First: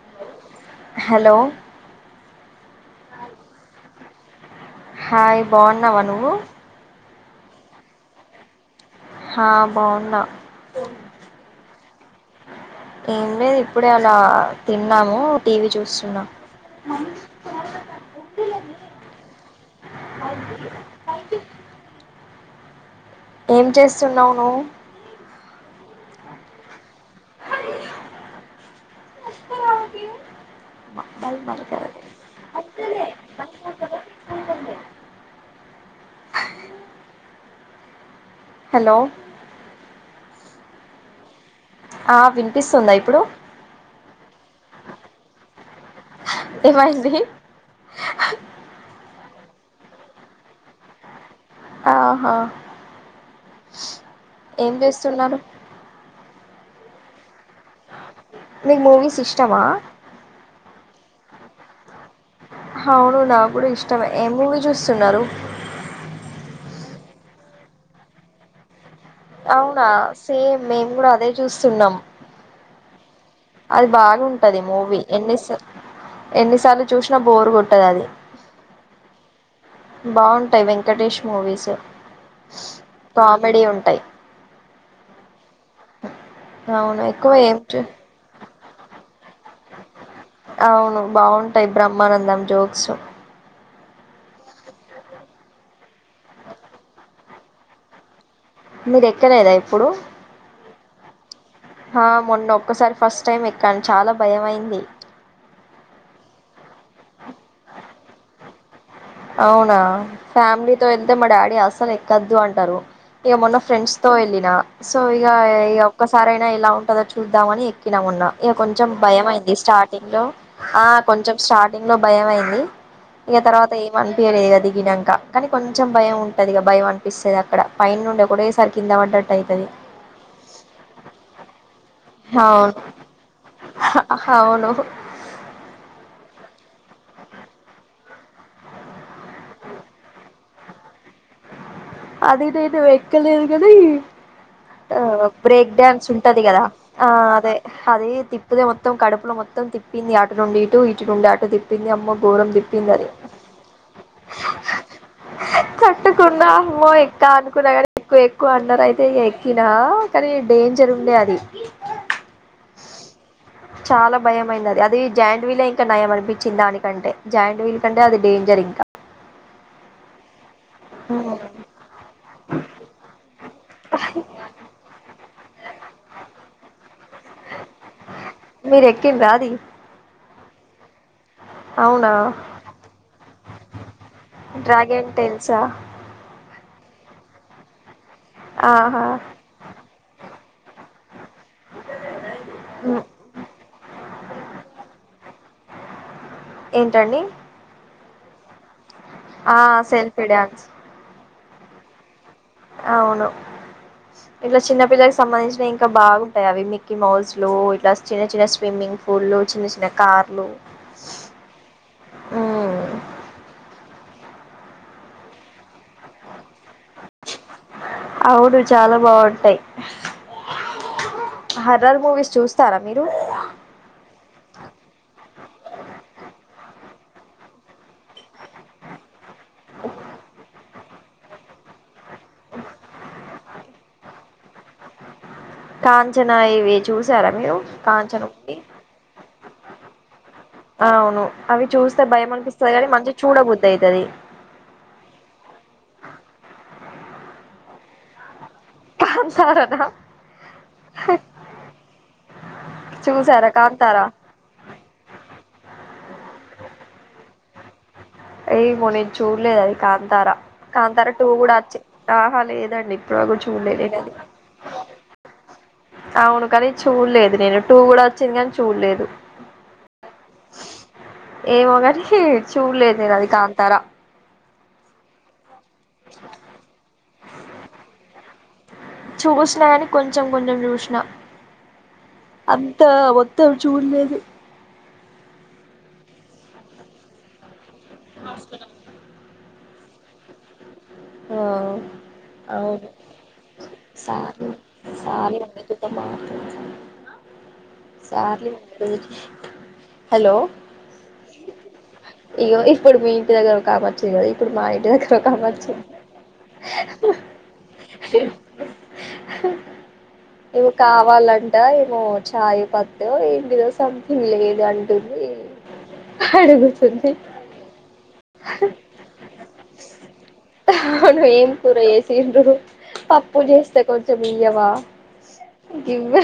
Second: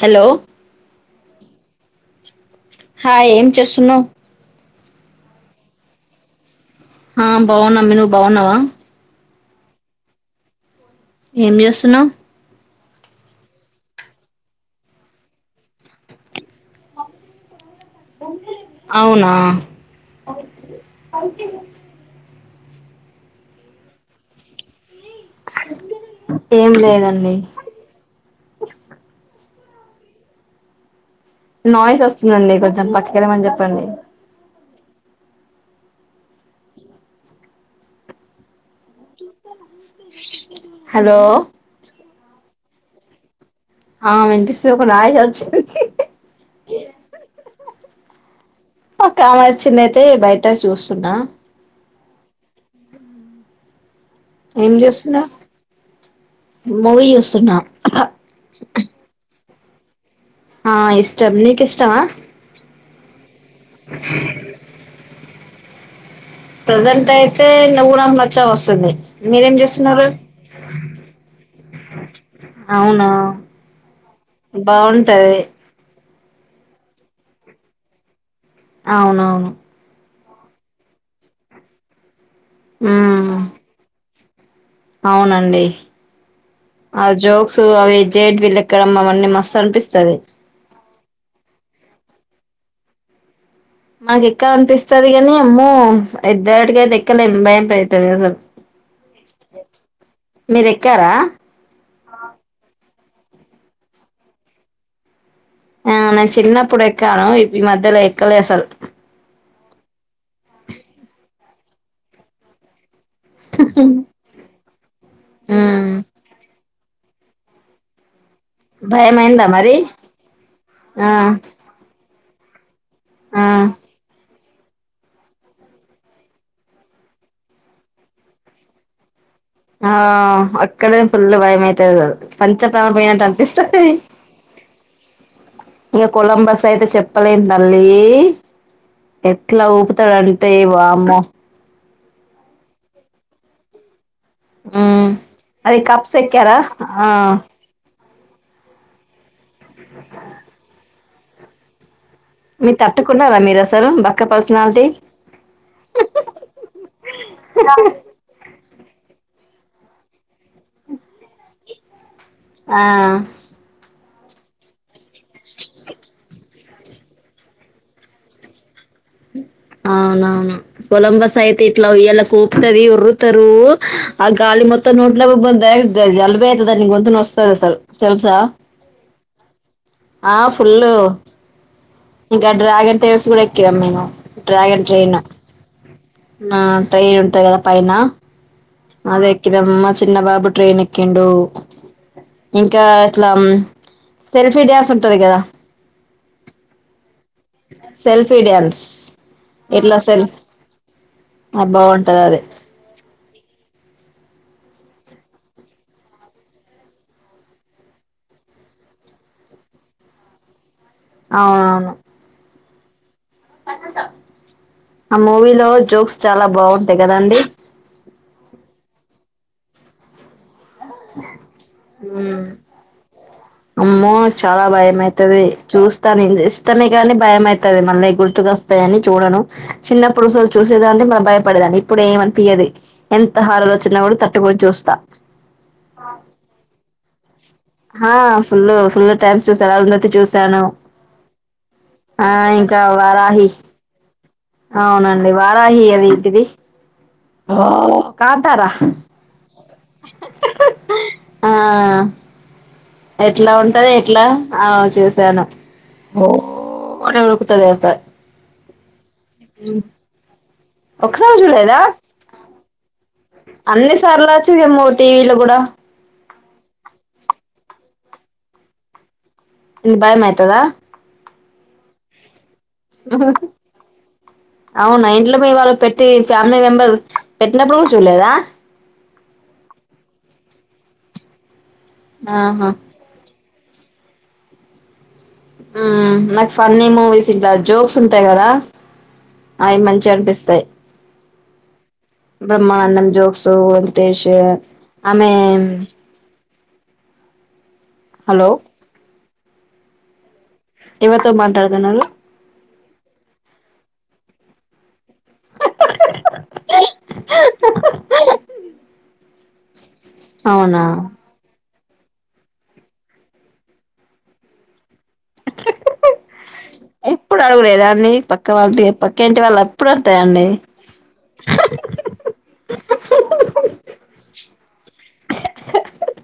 Hello hello hi ఏం చేస్తున్నావ్ hi బాగున్నావా నువ్వు ఆ బాగున్నామీ నువ్వు బాగున్నావా హా బావున్నా ఏం చేస్తున్నావు ఏం లేదు ఇప్పుడే అలా తిన్నాము టీవీ చూస్తున్నా అవునా అకే [unintelligible] ఏం చేస్తున్నావ్ నువ్వు ఏం లేదండి మళ్ళీ మళ్ళీ కాదు. నాయిస్ వస్తుందండి కొంచెం పక్కకెళ్ళమని చెప్పండి హలో హలో పిస్తుందా ఇప్పుడు ఆ వినిపిస్తుంది ఒక నాయిస్ వచ్చింది ఏమైంది కారు వచ్చింది అయితే బయట చూస్తున్నా ఆహా ఏం చేస్తున్నారు మూవి యూస్తున్నా మీక్ మూవీస్ ఇష్టమా ఆ ఇష్టం నీకు ఇష్టమా హావును నా కూడా ఇష్టమే ఏ మూవీ చూస్తున్నారు ప్రజెంట్ అయితే నవ్వురం మచ్చ వస్తుండి అవునా సేమ్ మేము కూడా అదే చూస్తున్నాం అవునా అది బాగుంటది మూవీ బాగుంటది ఎన్నిసా ఎన్నిసార్లు చూసిన బోరు కొట్టది అది అవునవును బాగుంటాయి వెంకటేష్ మూవీస్ మ్మ్ కామెడీ ఉంటాయి. అవునండి అవును ఆ ఎక్కువ ఏం జోక్స్ చూ అవి జెయింట్వీలు ఎక్కడమ్మ అవన్నీ మస్తు అనిపిస్తది అవును బాగుంటాయి బ్రహ్మానందం జోక్స్ మాకెక్కలా అనిపిస్తది కానీ అమ్మో ఇద్దరిటికైతే ఎక్కలేం భయం [unintelligible] యితాది అసలు మీరు ఎక్కలేదా ఎప్పుడు మీరు ఎక్కారా హా మొన్న ఒక్కసారి ఫస్ట్ టైమ్ ఎక్కన్ చాలా భయం అయింది ఆ నేను చిన్నప్పుడు ఎక్కను ఇ మధ్యలో ఎక్కలే అసల్ అవునా ఫ్యామిలీతో వెళ్తే మా డాడీ అస్సలు ఎక్కొద్దు అంటరు ఇగ మొన్న ఫ్రెండ్స్ తో వెళ్ళిన సో ఇగ ఇగా ఉమ్ ఒక్కసారైనా ఎలా ఉం టది చూద్దామని ఎక్కిన మొన్న ఇగ కొంచెం భయమైందా భయమైంది మరి స్టార్టింగ్ లో ఆహ్ ఆ కొంచెం స్టార్టింగ్ లో భయమైంది ఇగా ఆ తర్వా అనిపయలే దిగినంక కానీ కొంచెం భయముంటది ఇక భయం అనిపిస్తది అక్కడ పైనుండి ఒకటేసారి కింద పడ్డట్టు అయితది ఆహ్ అక్కడే ఫుల్లు భయమై తది పంచా అవును [unintelligible] పోయినట్టు అనిపిస్తది అవును ఇక కొలంబస్ అయితే చెప్పలేం తల్లి ఎట్లా ఊపుతడు అంటే వామ్మో అది నేను ఎక్కలేదు గానీ ఆ మ్మ్ అది బ్రేక్డ్యాన్స్ కప్స్ ఉంటది ఎక్కారా కదా ఆ అదే అది తిప్పితేే మొత్తం కడుపులో మొత్తం తిప్పింది ఆటు నుండి ఇటు ఇటు నుండి అటు తిప్పింది అమ్మో ఘోరం మీరు తిప్పింది ఆది తట్టుకున్నారా మీరు అసలు బక్క పర్సనాలిటీ తట్టుకున్నా ఎక్క అనుకున్నా కానీ ఎక్కు ఎక్కు అన్నారు అయితే ఇగ ఎక్కినా కానీ డేంజర్ ఉండే అది ఆ చాలా భయమైంది అది జాయింట్ వీలే ఇంకా నయం అనిపించింది దానికంటే జాయింట్ వీల్ కంటే అది డేంజర్ ఇంకా అవునవును కొలంబస్ అయితే ఇట్లా ఉయ్యాలెక్క ఊపుతది ఒరుతరు ఆ గాలి మొత్తం నోట్లకి పోయి [unintelligible] జ జలుబైతే [unintelligible] గొంతు నోస్తది అసల్ మీరు ఎక్కిన్రా అది ఆహ్ ఫుల్ అవునా ఇంకా డ్రాగన్ ట్రైన్స్ కూడా ఎక్కినం మేము డ్రాగన్ ట్రైన్సా ఆహ్ ట్రైన్ ఉంటది కద పైన ఆహా అదే ఎక్కినం మా చిన్నబాబు ట్రైన్ ఎక్కిం డు ఇంకా ఉమ్, ఇట్లా ఆమ్ సెల్ఫీ డ్యాన్స్ ఉంటది కదా ఏంటండి సెల్ఫి డ్యాన్స్ ఆ సెల్ఫి డ్యాన్స్ ఆది బాగుంటది అది అవును ఇట్ల చిన్నపిల్లలకి సంబంధించినవి ఇంకా బాగుంటయి అవి మిక్కీమౌస్లు ఇట్ల చిన్న చిన్న స్విమ్మింగ్ పూల్లు చిన్న చిన్న కార్లు అవునవును ఉమ్, ఆ మూవీలో జోక్స్ చాలా బాగుంటాయి కదండి అవును చాలా బాగుంటాయి. హర్రర్ మూవీస్ చూస్తారా మీరు అమ్మో చాలా భయమైతది చూస్తా నేను ఇష్టమే గాని భయమైతది మళ్ళీ గుర్తుకొస్తయని చూడను చిన్నప్పుడు సో చూసేదాన్ని మ భయపడేదాని ఇప్పుడు ఏమనిపియ్యది ఎంత హార్రర్ ఒచ్చిన కానీ తట్టుకొని చూస్తా కాంచన ఇవి చూశారా మీరు కాంచన ఆహ్ మూవీ ఫుల్ ఫుల్ టైమ్స్ చూసాను అరుంధతి చూసాను అవును అవి చూస్తే ఆ భయం ఇ అనిపిస్తది ఇంకా కానీ మంచిగా వారాహి చూడబుద్ధి అయితది అవునండి వారాహి అది ఏంటిది కా కంసారా నా ఆ ఎట్ల చూసారా ఉంటది కాంతారా ఎట్ల ఆహ్ చూసాను కోడి ఉరుకుతది అయితే ఏమో నేను చూడలేదు అది కాంతారా కాంతారా టూ ఒకసారి కూడా వచ్చి చూడలేదా ఆహ లేదండి ఇప్పుడు వరకు చూడలే అన్ని నేను అది సార్లు వచ్చిందేమో టీవీలో కూడా అవును కాని చూడలేదు నేను టూ కూడా వచ్చింది కాని చూడలేదు నీకు భయం అయితదా ఏమో గాని చూడలేదు నేనది కాంతార అవునా ఇంట్లో మీ వాళ్లు పెట్టి ఫ్యామిలీ మెంబర్స్ పెట్టినప్పుడు కూడా చూలేదా చూసినా గాని కొంచెం కొంచెం చూసిన ఆహా అంత మొత్తం చూడలేదు ఉమ్ నాకు ఫన్నీ మూవీస్ ఇంట్లా జోక్స్ ఉంటాయి గదా అయి మంచిగా అనిపిస్తాయి. ఓ అవును Brahmanandam jokes Venkatesh sorry sorry అండి మీతో మాట్లాడాలి. అ సార్లే [unintelligible] హలో ఎవరితో మాట్లాడుతాన్నారు. ఇగో ఇప్పుడు మీ ఇంటి దగ్గర ఒక ఒక్కామే వచ్చింది గదా ఇప్పుడు మా ఇంటి దగ్గర ఒకామె ఏమి అవునా కావాలంట ఏమో చాయ్ పత్తు ఏంటిదో సంథింగ్ లేదంట అడుగు ఇప్పుడడుగులేదా అండి పక్క వాళ్ళది పక్క ఇంటి వాళ్ళు ఎప్పుడు అంతేఅండి. ఏం కూర చేేసిండ్రు పప్పు చేస్తే కొంచెం ఇయ్యవా గివ్వ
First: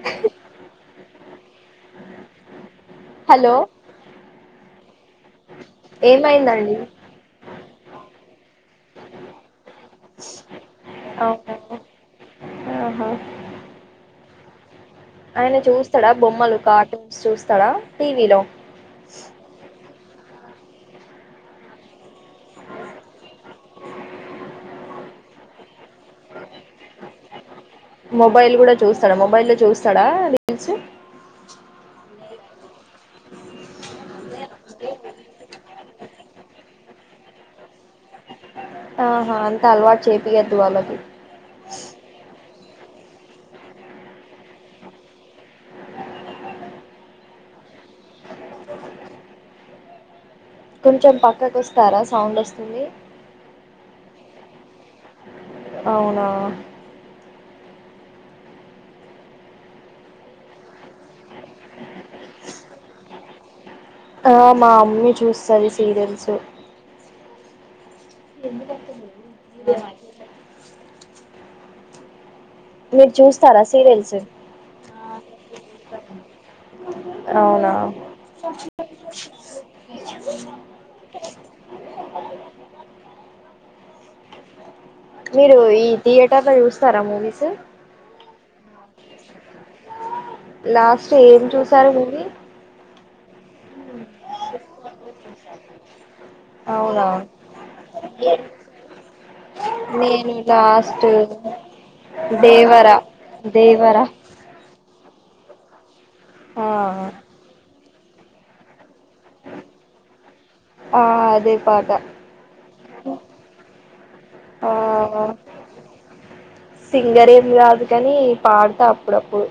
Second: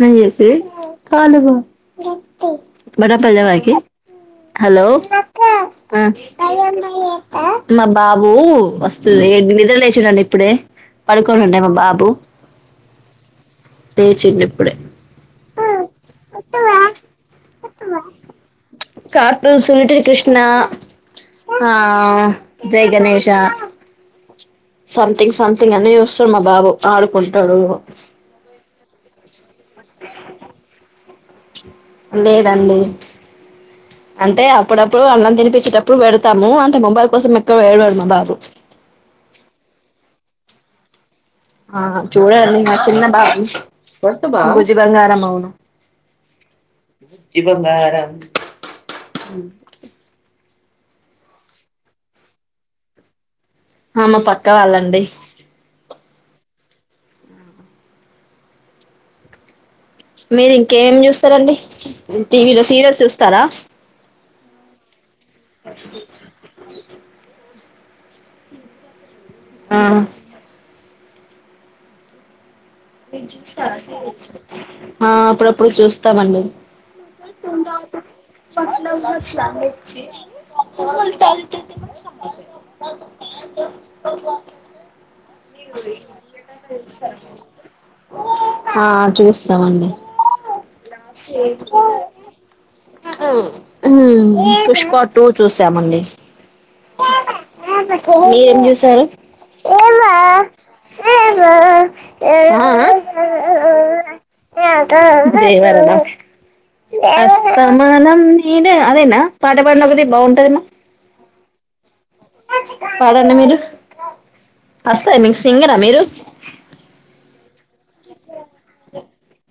నాయ్యే మమ్మీ [unintelligible] హలో బయికి హలో ఏమైందండి వస్తుండు నిధ్ర లేచిండు ఇప్పుడే అవునా పడుకోనుండే మా బాబు ఆహా లేేచిండు ఆయన చూస్తాడా బొమ్మలు కార్టూన్స్ చూస్తాడా టీవీలో కార్టూన్స్ లిటిల్ కృష్ణ ఆ జయ్ గణేేశ సంథింగ్ సంథింగ్ అని చూస్తాడు మా బాబు ఆడుకుంటాడు. మొబైల్ గుడా చూస్తాడా మొబైల్ లో చూస్తాడా రీల్స్ లేదండి అంటే అప్పుడప్పుడు అన్నం తినిపించేటప్పు ప్పుడు పెడతాము అంతే మొబైల్ కోసం ఎక్కువ ఏడవడు మా బాబు ఆహా అంత అలవాటు చేపియద్దు వాళ్ళకి ఆ చూడాలి మరి చిన్న బాబు బుజ్జి బంగారం అవును ఇదే బంగారం కొంచెం పక్కకు వస్తారా సౌండ్ వస్తుంది అ మా పక్క వాళ్ళండి అవునా మీరు ఇంకేమి చూస్తరండి టీవీలో సీరియల్స్ చూస్తారా ఆ మా అమ్మీ చూస్తది సీరియల్స్ ఎందుకు అర్థం గాదు ఆ మీరు చూస్తారా సీరియల్స్ ఆ అప్పుడప్పుడు చూస్తామండి అవునా [unintelligible] ఉల్ట ఉల్ మీరు ఈ థియేటర్ లో చూస్తారా మూవీస్ ఆ చూస్తామండి లాస్ట్ ఏం చూసారు మూవీ పుష్ప టూ చూసామండి అవునా మీరేం చూసారు నేను లాస్టు దే ఆ వరా దేవరా దేవరా న ఆ అస్తమానం నేనే అదేనా పాట పాడనా ఒకటి బాగుంటదమ్మా ఆ అదే పాట పాడండి మీరు ఆ వస్తాయి మీకు సింగరా మీరు సింగర్ ఏమి కాదు కానీ పాడతా అప్పుడప్పుడు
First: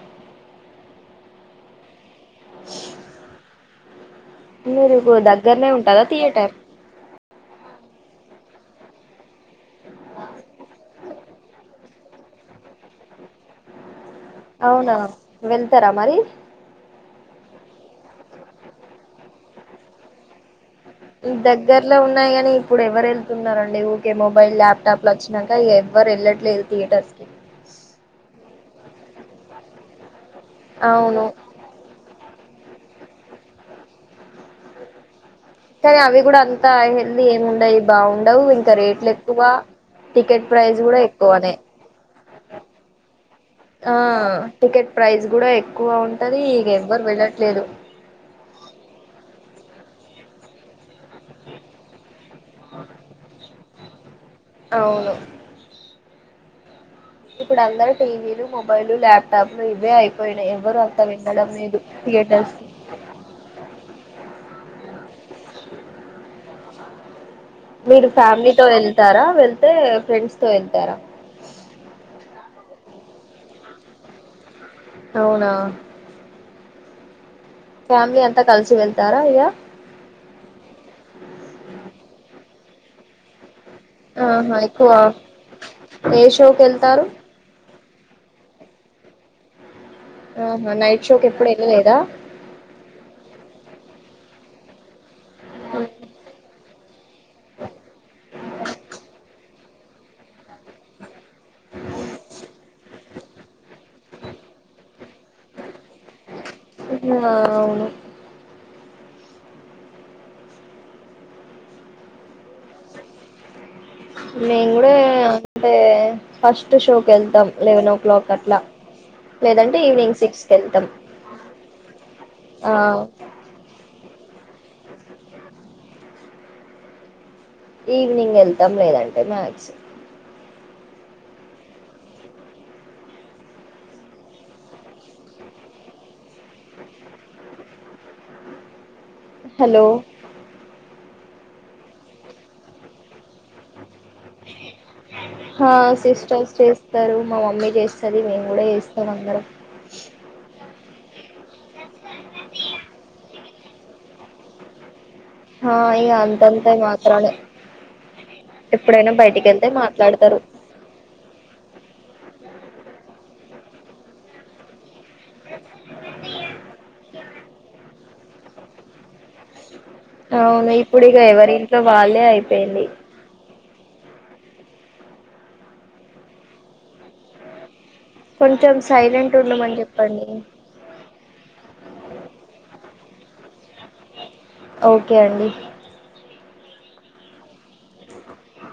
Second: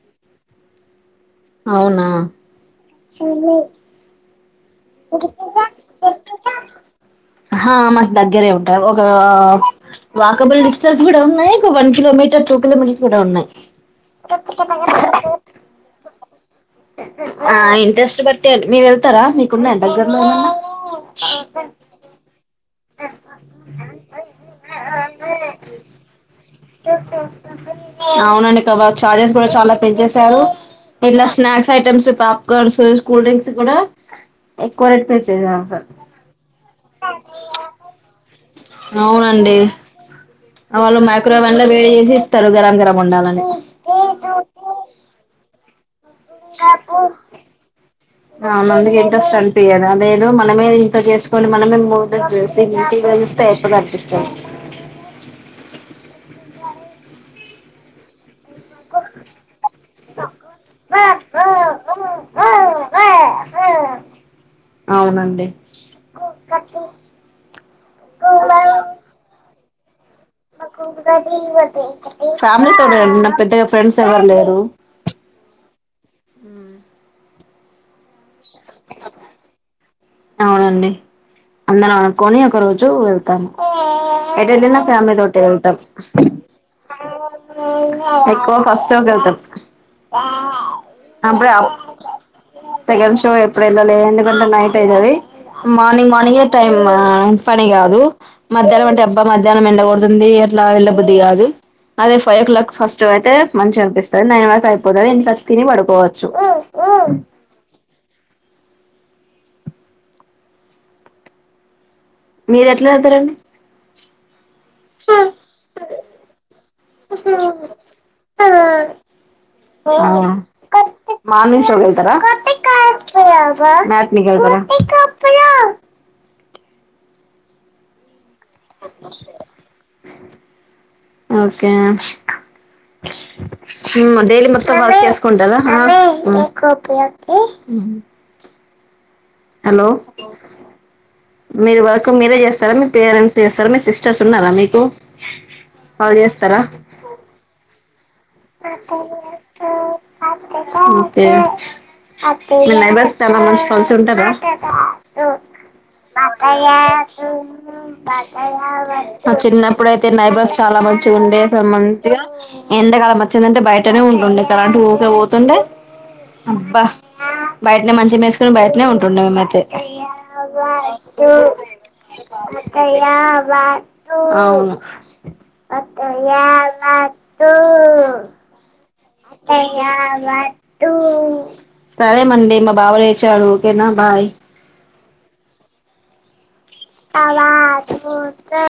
అవునా ఊరుకు దగ్గరనే ఉంటదా థియేటర్ ఆహా మాకు దగ్గరే ఉంటాయి ఒక వాకబుల్ డిస్టెన్స్ కూడా ఉన్నాయి ఒక వన్ కిలోమీటర్ టూ కిలోమీటర్స్ కూడా ఉన్నాయి అవునా వెళ్తారా మరి ఆ ఇంట్రెస్ట్ బట్టి వెళ్ దగ్గరలో ఉన్నాయి కాని ఇప్పుడు ఎవరు వెళ్తున్నారండి ఊకే మొబైల్ ల్యాప్టాప్లు వచ్చినాక ఎవ్వరు వెళ్లట్లేదు అవునండి కబా చార్జెస్ కూడా చాలా పెంచేసా రు అవును ఇట్లా స్నాక్స్ ఐటమ్స్ పా కర్స కూల్ డ్రింక్స్ కూడా ఎక్కువ రేటు ప్ కానీ అవి కూడా అంత హెల్దీ ఏమి ఉండయి బాగుండవు ఇంకా రేట్లు ఎక్కువ అవునండి టికెట్ ప్రైస్ కూడా వాళ్ళు ఎక్కువనే మైక్రోవేవ్ లో వేడి చేసి ఇస్తారు గరం గరం ఉండాలని ఆ టికెట్ ప్రైస్ కూడా ఎక్కువ ఉంటది ఇక ఎవ్వరు వెళ్ళట్లేదు అవునందుకే ఇంట్రెస్ట్ అనిపీయదు అదేదో మనమే డౌన్లోడ్ చేసుకొని మనమే మూవీ చూసి ఇంట్లో చూస్తే కనిపిస్తాంది అవును ఇప్పుడు అందరు టీవీలు మొబైలు ల్యాప్టాప్లు ఇవే అయిపోయినాయి ఎవరు అంత వెళ్ళడం లేదు థియేటర్స్ కి అవునండి మీరు ఫ్యామిలీతో వెళ్తారా వెళ్తే ఫ్రెండ్స్ తో వెళ్తారా ఫ్యామిలీ తోనేండి నాకు పెద్దగా ఫ్రెండ్స్ ఎవరు లేరు అవునా ఫ్యామిలీ అంతా కలిసి వెళ్తారా ఇక అవునండి అందరం అనుకొని ఒక రోజు వెళ్తాము ఏట ఆహా అలీని ఎక్కువ ఫమె తోటే ఉంటం ఏ షోకి వెళ్తారు ఎక్కువ ఫస్ట్ షోకె వెళ్తాం ఆహా నైట్ షోకి అబ్ర ఎప్పుడు వెళ్ళలేదా సెకండ్ షో ఎప్పుడ వెళ్ళాల ఎందుకంటే నైట్ అయితుది మార్నింగ్ మార్నింగే టైమ్ పని కాదు మధ్యలోం అంటే అబ్బా మధ ధ్యానం ఎండగడుతుంది అట్లా వెళ్ళబుద్ది కాదు అదే ఫైవ్ ఓ క్లాక్ ఫస్ట్ అయితే మంచిగా అనిపిస్తుంది నైన్ వరకు అయిపోతుది ఇంట్లో వచ్చి తిని పడుకోవచ్చు యి అవును మీరు ఎట్లా వెళ్తారండి మేము కూడా అంటే ఫస్ట్ షోకి వెళ్తాం లెవెనో క్లాక్ అట్లా లేదంటే ఈవినింగ్ సిక్స్ క వెళ్తాం పోతారా ఆ మాట్నికెల్తారా ఈవినింగ్ వెళ్తాం లేదంటే మ్యాక్స్ ఓకే డైలీ మత్తం వర్క్ చేసుకుంట మ్ హ్మ్ హలో మీరు వర్క్ మీరే చేస్తారా మీ పేరెంట్స్ చేస్తారా మీ సిస్టర్ సిస్టర్స్ ఉనారు మీకు హా వాల్ సిస్టర్స్ చేస్తారా చేస్తారు మా మమ్మీ చేస్తది మేము కూడా చేస్తాం అందరం హమ్ ఎ మీ నైబర్స్ చాలా మంచి కలిసి ఉంటారా హా ఇగ అంతంత పాపయ్య మాత్రానే తుమ్ ఎప్పుడైనా మా బయటికి వెళ్తే చినపుడైతే మాట్లాడతారు నైబర్స్ చాలా మంచిగా ఉండే సూ మంచిగా ఎంతకాల మచ్చిందంటే బయటనే ఉంటుండే ఇలా అంటి ఊరికే పోతుండే అబ్బా బయటనే మంచి వేసుకుని బయటనే ఉంటుండే మేమ అయితే య అవును ఇప్పుడు ఇక వాస్తు ఎవరి ఇంట్లో వాళ్ళే అయిపోయింది ముపైయ వ ఆవును కొంచెం సైలెంట్ ఉండమని చెప్పండి సరే అండి మా బాబు వచాడు ఓకేనా బాయ్ ఓకే అండి కవతూత్